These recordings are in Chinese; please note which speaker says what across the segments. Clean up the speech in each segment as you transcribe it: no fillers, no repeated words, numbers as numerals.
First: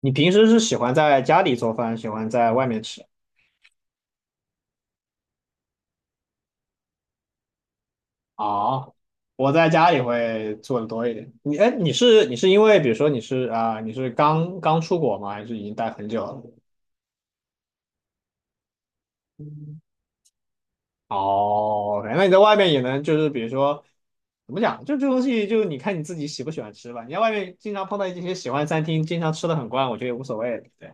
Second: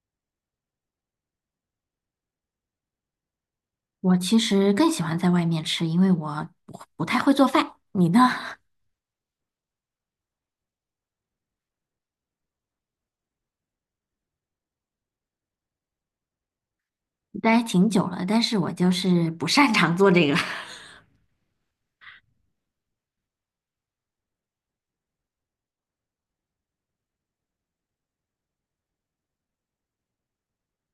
Speaker 1: 你平时是喜欢在家里做饭，喜欢在外面吃？
Speaker 2: 我其实更喜欢在外面吃，因为我不太会做饭。你呢？
Speaker 1: 啊？我在家里会做的多一点。哎，你是因为比如说你是刚刚出国吗？还是已经待很久了？
Speaker 2: 待挺久了，但是我就是不擅长做这个，
Speaker 1: 哦，那你在外面也能就是比如说怎么讲，就这东西就你看你自己喜不喜欢吃吧。你在外面经常碰到一些喜欢餐厅，经常吃的很惯，我觉得也无所谓。对，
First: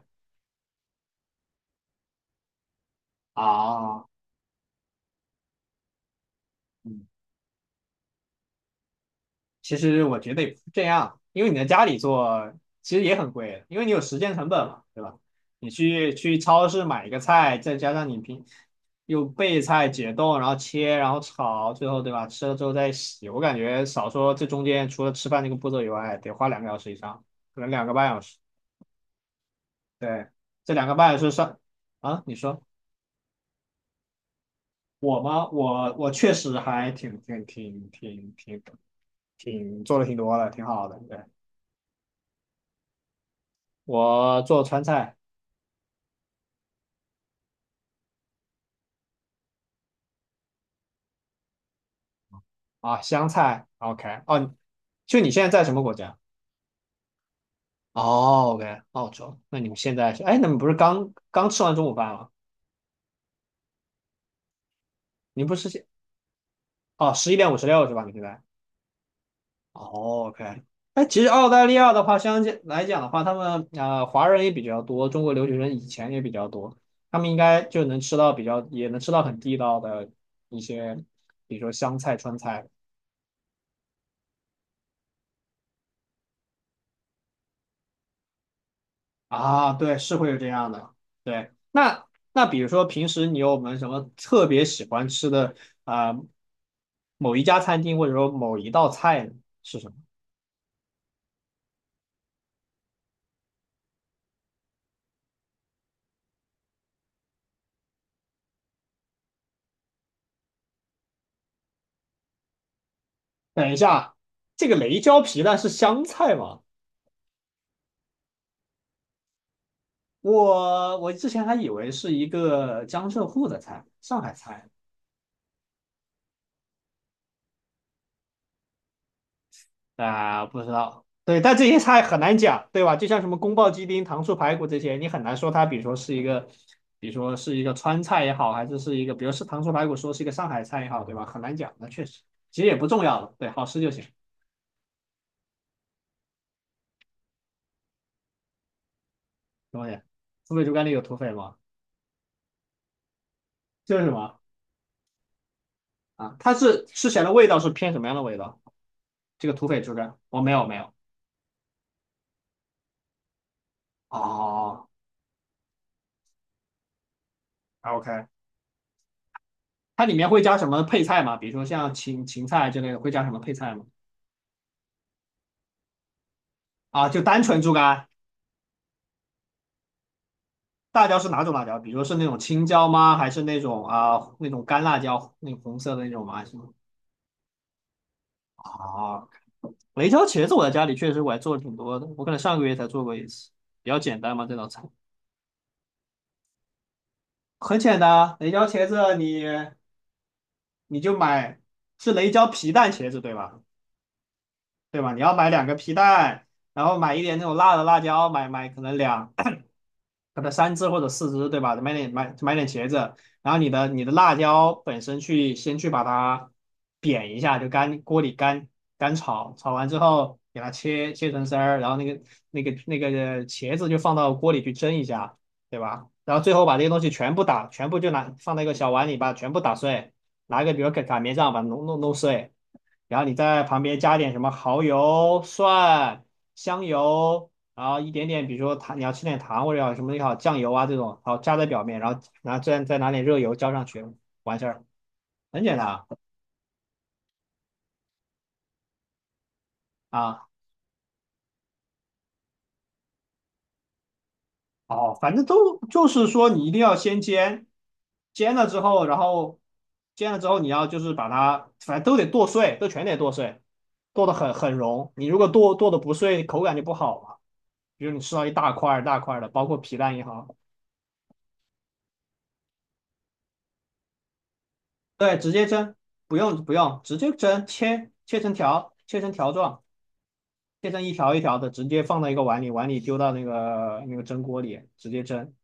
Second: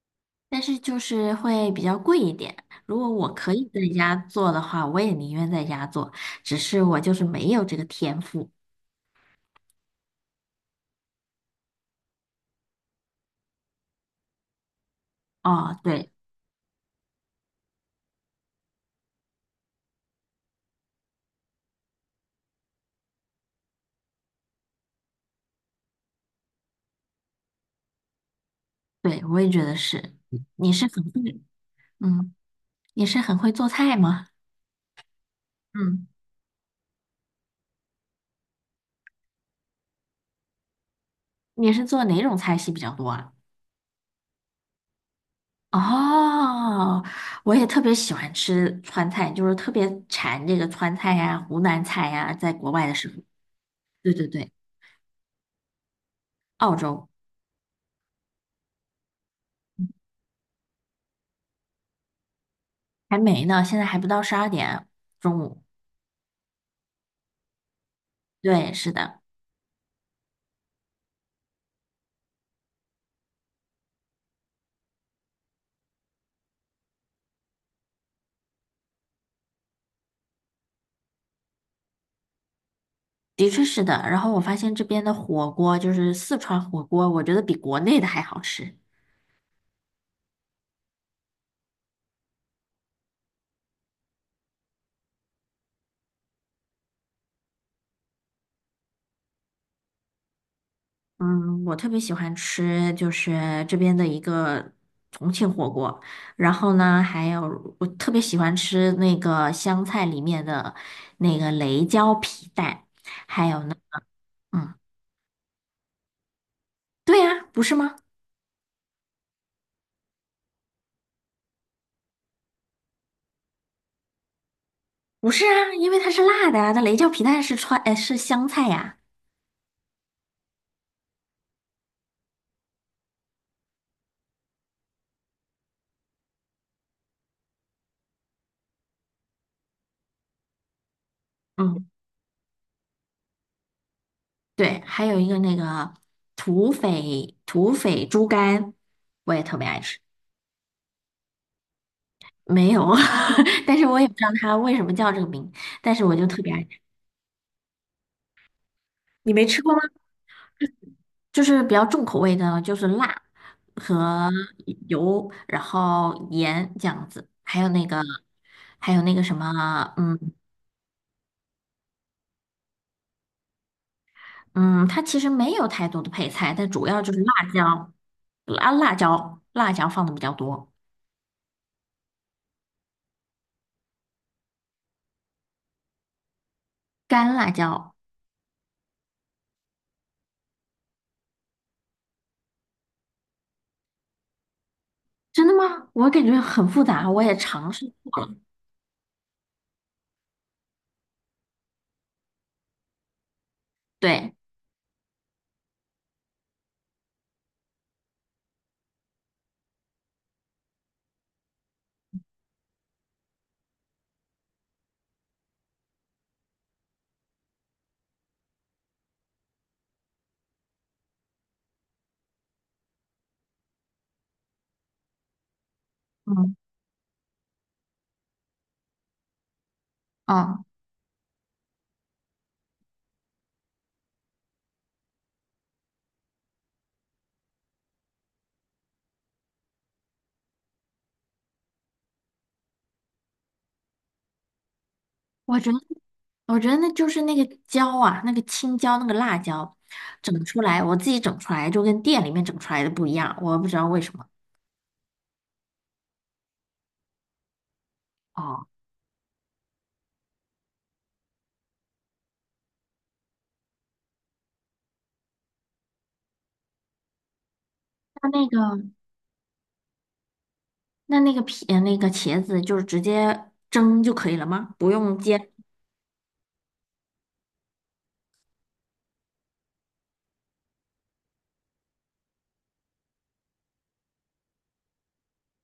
Speaker 2: 但是就是会比较贵一点。如果我可以在
Speaker 1: 啊，
Speaker 2: 家做的话，我也宁愿在家做，只是我
Speaker 1: 嗯。
Speaker 2: 就是没有这个天赋。
Speaker 1: 其实我觉得也不是这样，因为你在家里做其实也很贵，因为你有时间成本嘛，对吧？你
Speaker 2: 哦，对
Speaker 1: 去超市买一个菜，再加上你又备菜、解冻，然后切，然后炒，最后对吧？吃了之后再洗，我感觉少说这中间除了吃饭这个步骤以外，得花2个小时以上，可能两个半小时。
Speaker 2: 对，我也觉得是。
Speaker 1: 对，
Speaker 2: 你
Speaker 1: 这
Speaker 2: 是
Speaker 1: 两个
Speaker 2: 很
Speaker 1: 半小时
Speaker 2: 会，
Speaker 1: 上啊，
Speaker 2: 嗯，
Speaker 1: 你说
Speaker 2: 你是很会做菜吗？
Speaker 1: 我吗？我
Speaker 2: 嗯，
Speaker 1: 我确实还挺做的挺多的，挺好的。对，
Speaker 2: 你是做哪种菜系比较多啊？
Speaker 1: 我做川菜。
Speaker 2: 哦，我也特别喜欢吃川菜，就是特别馋这个川菜呀、湖南菜呀，在国外的
Speaker 1: 啊，
Speaker 2: 时候。
Speaker 1: 香菜
Speaker 2: 对
Speaker 1: ，OK，
Speaker 2: 对对，
Speaker 1: 哦，就你现在在什么国家？
Speaker 2: 澳洲。
Speaker 1: 哦，OK，澳洲。那你们现在是，哎，你们不是刚刚吃完中午饭吗？
Speaker 2: 还没呢，现在还不到12点，中
Speaker 1: 你不
Speaker 2: 午。
Speaker 1: 是现，哦，11:56是吧？你现在？
Speaker 2: 对，是的，
Speaker 1: 哦，OK。哎，其实澳大利亚的话，相对来讲的话，他们华人也比较多，中国留学生以前也比较多，他们应该就能吃到比较，也能吃到很地道的一些，比如说湘菜、川菜。
Speaker 2: 的确是的。然后我发现这边的火锅，就是四川火锅，我觉得比国内的还好吃。
Speaker 1: 啊，对，是会有这样的。对，那比如说平时你有没有什么特别喜欢吃的啊、呃某一家餐厅或者说某一道菜呢？是什么？
Speaker 2: 嗯，我特别喜欢吃就是这边的一个重庆火锅，然后呢，还有我特别喜欢吃那个湘菜里面的那个雷椒皮蛋，还有
Speaker 1: 等
Speaker 2: 呢，
Speaker 1: 一下，这
Speaker 2: 嗯，
Speaker 1: 个雷椒皮蛋是湘菜吗？
Speaker 2: 对呀，不是吗？
Speaker 1: 我之前还以为是一个江浙沪的菜，上海菜。
Speaker 2: 不是啊，因为它是辣的啊，那雷椒皮蛋是川，是湘菜呀。
Speaker 1: 啊、不知道，对，但这些菜很难讲，对吧？就像什么宫爆鸡丁、糖醋排骨这些，你很难说它，比如说是一个，比如说是一个川菜也好，还是是一个，比如是糖醋排骨，说是一个上海菜也好，对吧？很难讲，
Speaker 2: 嗯，
Speaker 1: 那确实，其实也不重要了，对，好吃就行。
Speaker 2: 对，还有一个那个土匪猪肝，我也特别爱
Speaker 1: 东
Speaker 2: 吃，
Speaker 1: 西，土匪猪肝里有土匪吗？
Speaker 2: 没有，但是我
Speaker 1: 这是
Speaker 2: 也
Speaker 1: 什
Speaker 2: 不知道
Speaker 1: 么
Speaker 2: 它为什么叫这个名，但是我就
Speaker 1: 啊？
Speaker 2: 特别
Speaker 1: 它
Speaker 2: 爱吃。
Speaker 1: 是吃起来的味道是偏什么样的味道？
Speaker 2: 你没
Speaker 1: 这个
Speaker 2: 吃
Speaker 1: 土
Speaker 2: 过吗？
Speaker 1: 匪猪肝，我没有没有。
Speaker 2: 就是比较重口味的，就是辣和
Speaker 1: 哦
Speaker 2: 油，然后盐这样子，还有那个，
Speaker 1: ，OK，
Speaker 2: 还有那个什么，
Speaker 1: 它里
Speaker 2: 嗯。
Speaker 1: 面会加什么配菜吗？比如说像芹菜之类的，会加什么配菜吗？
Speaker 2: 嗯，它其实没有太多的配菜，但主要
Speaker 1: 啊，
Speaker 2: 就是
Speaker 1: 就单
Speaker 2: 辣
Speaker 1: 纯猪
Speaker 2: 椒，
Speaker 1: 肝。
Speaker 2: 啊辣椒，辣椒放的比较多，
Speaker 1: 辣椒是哪种辣椒？比如说是那种青椒吗？还是那种干辣椒，那种红色的那种吗？是吗？
Speaker 2: 干辣椒。
Speaker 1: 啊，雷椒茄子我在家里确实我还做了挺多的，我可能上个月才做过一次，比较简单嘛这道菜。
Speaker 2: 真的吗？我感觉很复杂，我也尝
Speaker 1: 很
Speaker 2: 试
Speaker 1: 简单
Speaker 2: 过了。
Speaker 1: 啊，雷椒茄子你就买，是雷椒皮蛋茄子对吧？
Speaker 2: 对，
Speaker 1: 对吧？你要买两个皮蛋，然后买一点那种辣的辣椒，买可能三只或者四只，对吧？买点茄子，然后你的辣椒本身先去把它煸一下，就干锅里干炒，炒完之后给它切成丝儿，然后那个茄子就放到锅里去蒸一下，对吧？然后最
Speaker 2: 嗯。
Speaker 1: 后把这些东西全部放到一个小碗里，把它全部打碎，拿
Speaker 2: 嗯，
Speaker 1: 一个比如擀面杖把它弄碎，然后你在旁边加点什么蚝油、蒜、香油。然后一点点，比如说糖，你要吃点糖或者要什么也好，酱油啊这种，好加在表面，然后再拿点热油浇上去，完事儿，
Speaker 2: 我
Speaker 1: 很
Speaker 2: 觉
Speaker 1: 简
Speaker 2: 得。
Speaker 1: 单啊。
Speaker 2: 我觉得那就是那个椒啊，那个青椒，那个辣椒，整
Speaker 1: 啊
Speaker 2: 出来，我自己整出来就跟店里面整出来的不一样，我不知道为什么。
Speaker 1: 哦，反正都就是说你一定要先煎，煎
Speaker 2: 哦，
Speaker 1: 了之后，然后煎了之后你要就是把它，反正都得剁碎，都全得剁碎，剁得很融。你如果剁的不碎，口感就不好嘛。比如你
Speaker 2: 那
Speaker 1: 吃
Speaker 2: 那
Speaker 1: 到一
Speaker 2: 个
Speaker 1: 大块儿大块儿的，包括皮蛋也好。
Speaker 2: 那那个皮呃那个茄子就是直接蒸就可以了吗？不用
Speaker 1: 对，
Speaker 2: 煎？
Speaker 1: 直接蒸，不用不用，直接蒸，切成条，切成条状。切成一条一条的，直接放到一个碗里，碗里丢到那个蒸锅里，直接蒸，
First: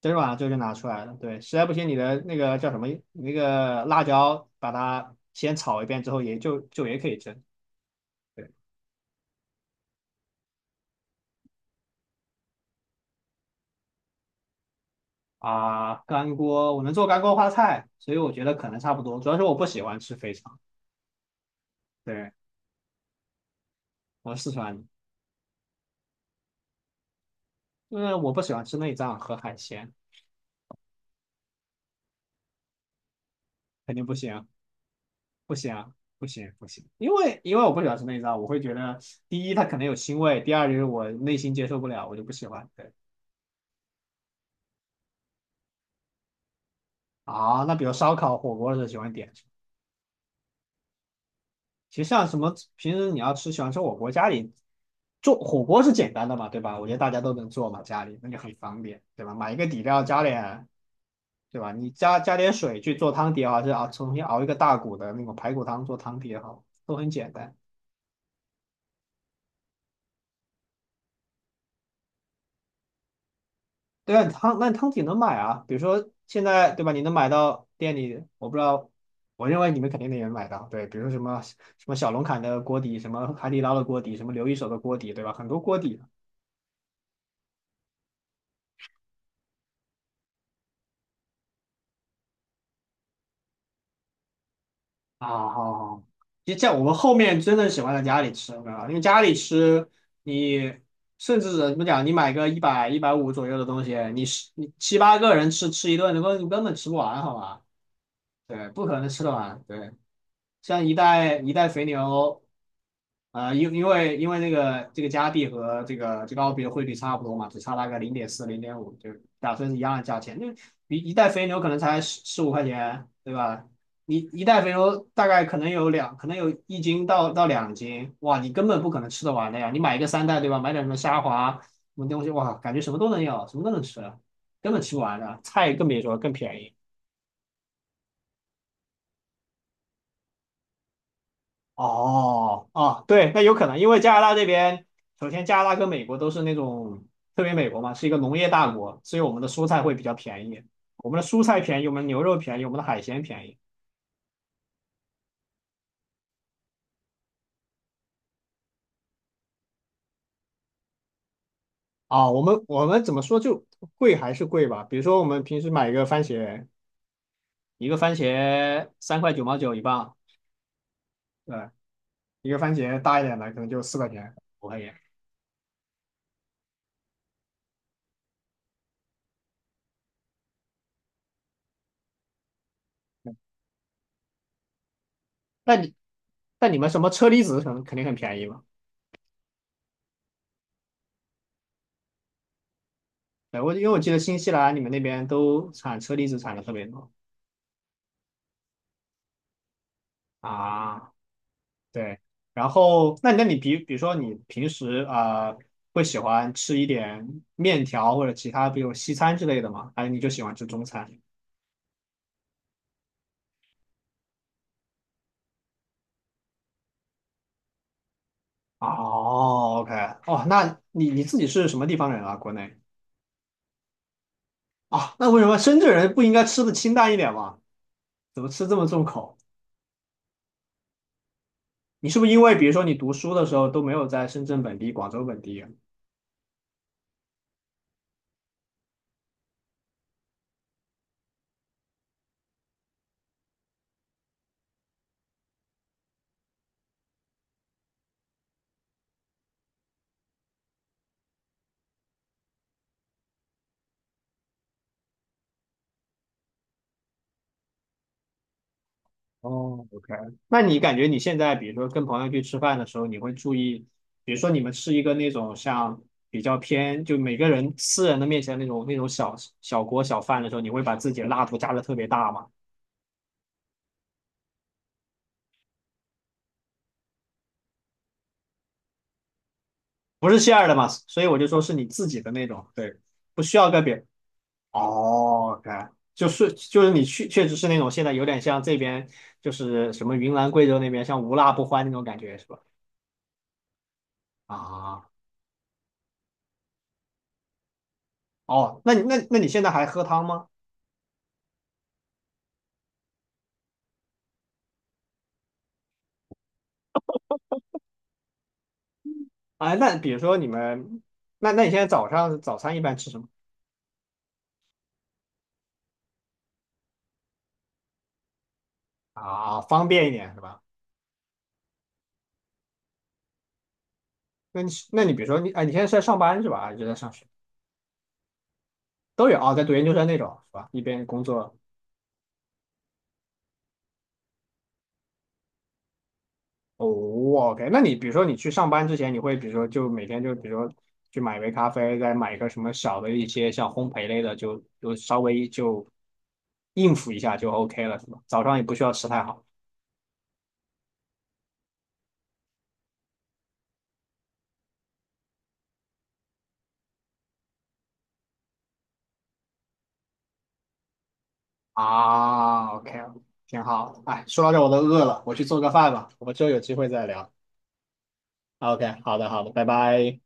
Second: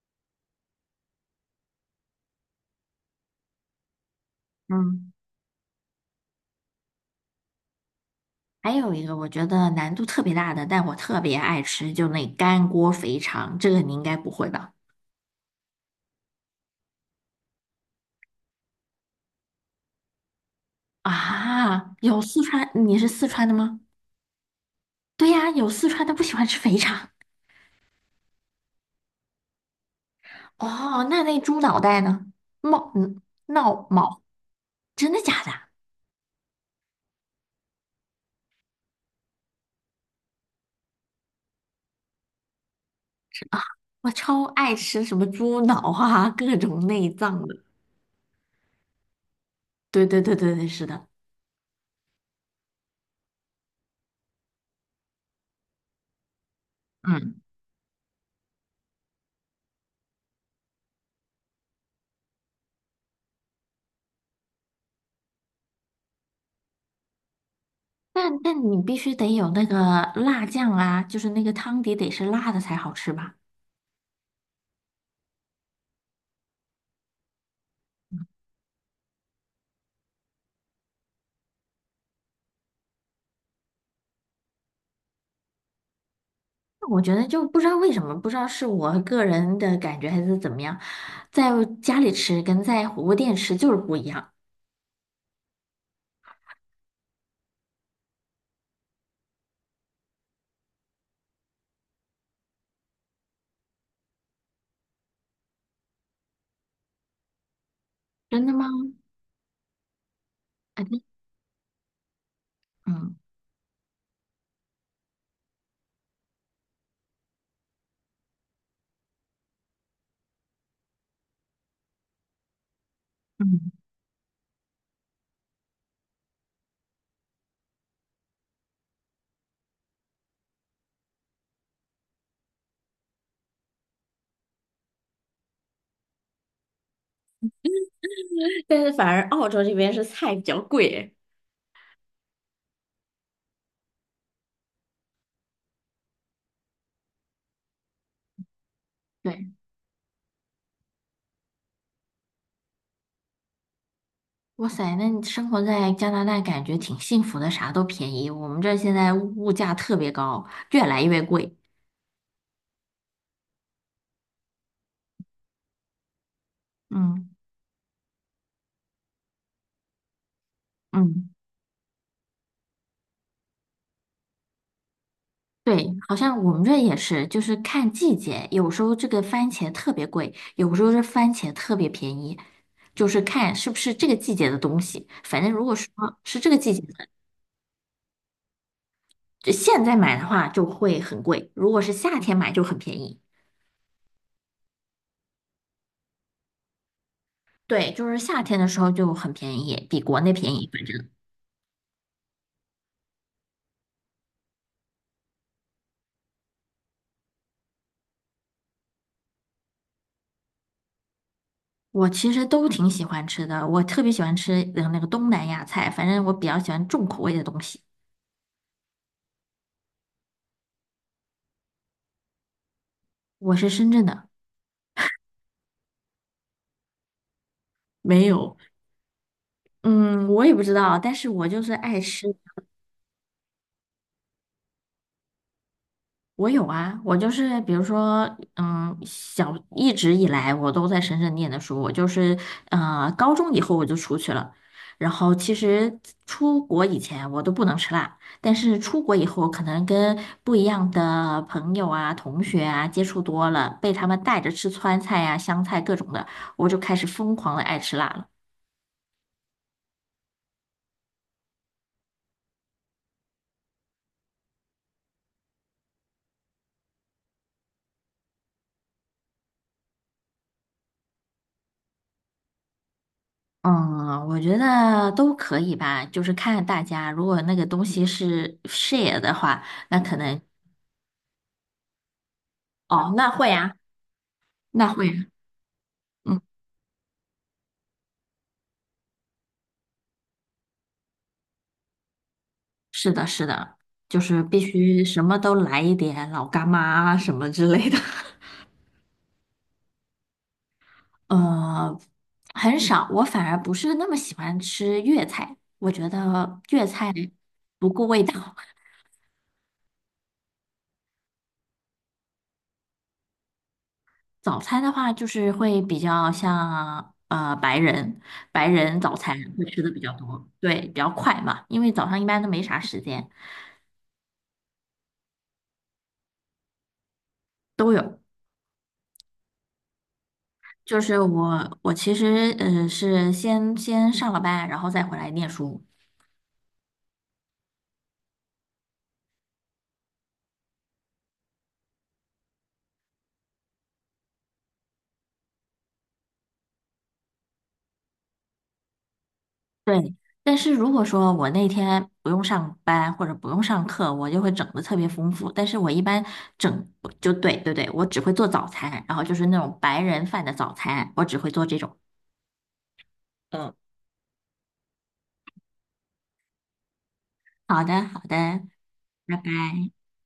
Speaker 1: 蒸软了之后就拿出来了。对，实在不行你的那个叫什么那个辣椒，把
Speaker 2: 嗯，
Speaker 1: 它先炒一遍之后，也就也可以蒸。对
Speaker 2: 还有一个我觉得难度特别大的，但我特别爱吃，就那干锅肥肠，这个你应该不会吧？
Speaker 1: 啊，干锅我能做干锅花菜，所以我觉得可能差不多。主要是我不喜欢吃肥肠，
Speaker 2: 啊，有
Speaker 1: 对，
Speaker 2: 四川，你是四川的吗？
Speaker 1: 我是四川人，
Speaker 2: 对呀，有四川的不喜欢吃肥肠。
Speaker 1: 因为我不喜欢吃内脏和海鲜，
Speaker 2: 哦，那那猪脑袋呢？冒嗯，闹
Speaker 1: 肯定不
Speaker 2: 毛，
Speaker 1: 行。
Speaker 2: 真的假的？
Speaker 1: 不行啊，不行不行，因为我不喜欢吃内脏，我会觉得第一它可能有腥味，第二就是我内心接受不了，我就不喜欢。对
Speaker 2: 我超爱吃什么猪脑啊，各种内脏的。
Speaker 1: 啊，那比如烧烤、火锅的时候喜欢点什么？
Speaker 2: 对对对对对，是的。
Speaker 1: 其实像什么平时你喜欢吃火锅，家里做火锅是简单的嘛，对吧？我觉得大家都
Speaker 2: 嗯，
Speaker 1: 能做嘛，家里那就很方便，对吧？买一个底料加点，对吧？你加点水去做汤底也好，还是啊，重新熬一个大骨的那种排骨汤做汤底也好，都很简单。
Speaker 2: 但你必须得有那个辣酱啊，就是那个汤底得是辣的才好吃吧？
Speaker 1: 对啊，汤那汤底能买啊，比如说现在对吧？你能买到店里，我不知道，我认为你们肯定能也买到。对，比如说什么小龙坎的锅底，什么海底捞的锅底，什么刘一手的锅底，对吧？很多锅底
Speaker 2: 我觉得就不知道为什么，不知道是我个人的感觉还是怎么样，在家里吃跟在火锅店吃就是不一样。
Speaker 1: 啊，好好，其实像我们后面真的喜欢在家里吃，对吧？因为家里吃，你甚至怎么讲，你买个一百150左右的东西，你七八个人吃一顿，你根本吃不完，好吧？
Speaker 2: 真的吗？
Speaker 1: 对，不可能吃得完。对，
Speaker 2: 哎，
Speaker 1: 像一袋一袋肥牛。
Speaker 2: 嗯，
Speaker 1: 啊、因为那个加币和这个澳币的汇率差不多嘛，只差大概0.4、0.5，就打算是一样的价钱。那一袋肥牛可能才15块，对吧？
Speaker 2: 嗯，
Speaker 1: 你一袋肥牛大概可能可能有1斤到2斤，哇，你根本不可能吃得完的呀。你买一个三袋，对吧？买点什么虾滑什么东西，哇，感觉什么都能要，什么都能吃，根本吃不完的。菜更别说，更便宜。
Speaker 2: 但是反而澳洲这边是菜比较贵诶。
Speaker 1: 哦，啊，对，那有可能，因为加拿大这边，首先加拿大跟美国都是那种，特别美国嘛，是一个农业大国，所以我们的
Speaker 2: 对。
Speaker 1: 蔬菜会比较便宜，我们的蔬菜便宜，我们的牛肉便宜，我们的海鲜便宜。
Speaker 2: 哇塞，那你生活在加拿大感觉挺幸福的，啥都便宜。我们这儿现在物价特别高，越来越贵。
Speaker 1: 啊，我们怎么说就贵还是贵吧？比如说我们平时买一个番茄，
Speaker 2: 嗯。
Speaker 1: 一个番茄3.99块1磅，
Speaker 2: 嗯，
Speaker 1: 对，一个番茄大一点的可能就4块、五块钱。
Speaker 2: 对，好像我们这也是，就是看季节，有时候这个番茄特别贵，有时候这番茄特别便宜，就是
Speaker 1: 嗯，
Speaker 2: 看是不是这个季节的东西。反正如果
Speaker 1: 那
Speaker 2: 说
Speaker 1: 你
Speaker 2: 是这个
Speaker 1: 那
Speaker 2: 季
Speaker 1: 你
Speaker 2: 节
Speaker 1: 们什
Speaker 2: 的，
Speaker 1: 么车厘子可能肯定很便宜嘛？
Speaker 2: 就现在买的话就会很贵，如果是夏天买就很便宜。
Speaker 1: 对，因为我记得新西兰你们那边都产车厘子产的特别多。
Speaker 2: 对，就是夏天的时候就很便宜，比国内便宜，反正。
Speaker 1: 啊，对，然后那你比如说你平时会喜欢吃一点面条或者其他，比如西餐之类的吗？还是你就喜欢吃中餐？
Speaker 2: 我其实都挺喜欢吃的，我特别喜欢吃那个东南亚菜，反正我比较喜欢重口味的东西。
Speaker 1: 哦，OK，哦，那你自己是什么地方人啊？国内
Speaker 2: 我是深圳的，
Speaker 1: 啊？那为什么深圳人不应该吃的清淡一点吗？
Speaker 2: 没
Speaker 1: 怎么
Speaker 2: 有，
Speaker 1: 吃这么重口？
Speaker 2: 嗯，我也不知道，但是我就是爱
Speaker 1: 你是不是
Speaker 2: 吃。
Speaker 1: 因为比如说你读书的时候都没有在深圳本地、广州本地。
Speaker 2: 我有啊，我就是比如说，嗯，小一直以来我都在深圳念的书，我就是高中以后我就出去了，然后其实出国以前我都不能吃辣，但是出国以后可能跟不一样的朋友啊、同学啊接触多了，被他们带着吃川菜啊、湘菜各种的，我就开始疯狂的爱吃辣了。
Speaker 1: 哦，OK，那你感觉你现在，比如说跟朋友去吃饭的时候，你会注意，比如说你们吃一个那种像比较偏，就每个人私人的面前那种小锅小饭的时候，你会把自己的辣度加的特别大吗？
Speaker 2: 嗯，我觉得都可以吧，就是看大家，如果那个东西是 share 的话。那可
Speaker 1: 不是
Speaker 2: 能。
Speaker 1: 馅 h 的嘛，所以我就说是你自己的那种，对，
Speaker 2: 哦，那
Speaker 1: 不
Speaker 2: 会
Speaker 1: 需要
Speaker 2: 啊，
Speaker 1: 跟别人。
Speaker 2: 那会啊，
Speaker 1: 哦，OK，
Speaker 2: 嗯，
Speaker 1: 就是你确实是那种现在有点像这边就是什么云南贵州那边像无辣不欢那种感觉是吧？
Speaker 2: 是的，是的，就是必须
Speaker 1: 啊，
Speaker 2: 什么都来一点，老干妈啊什么之类的。
Speaker 1: 哦，那你现在还喝汤吗？
Speaker 2: 呃，很少，我反而不是那么喜欢吃粤菜，我觉得粤菜不顾味道。
Speaker 1: 啊，那比如说你们，那你现在早上早餐一般吃什么
Speaker 2: 早餐的话，就是会比较像白人，白人早餐
Speaker 1: 啊？
Speaker 2: 会吃
Speaker 1: 方
Speaker 2: 的比
Speaker 1: 便一
Speaker 2: 较
Speaker 1: 点是
Speaker 2: 多，
Speaker 1: 吧？
Speaker 2: 对，比较快嘛，因为早上一般都没啥时间。
Speaker 1: 那你比如说你，哎，你现在是在上班是吧？还是在上学？
Speaker 2: 都有。
Speaker 1: 都有啊，在读研究生那种是吧？一
Speaker 2: 就
Speaker 1: 边
Speaker 2: 是
Speaker 1: 工作。
Speaker 2: 我，我其实是先上了班，然后再回来念书。
Speaker 1: 哦，OK，那你比如说你去上班之前，你会比如说就每天就比如说去买一杯咖啡，再买一个什么小的一些像烘焙类的，就稍微就应付一下就 OK 了是吧？早上也不需要吃太好
Speaker 2: 对，但是如果说我那天不用上班或者不用上课，我就会整的特别丰富。但是我一般整就对对对，我只会做早餐，然后就是那种白人饭的早餐，我只会做这种。
Speaker 1: 啊，OK，挺
Speaker 2: 嗯。
Speaker 1: 好。哎，说到这我都饿了，我去做个饭吧，我们之后有机会再聊。
Speaker 2: 好的，好的，
Speaker 1: OK，好的，
Speaker 2: 拜
Speaker 1: 好的，拜
Speaker 2: 拜。
Speaker 1: 拜。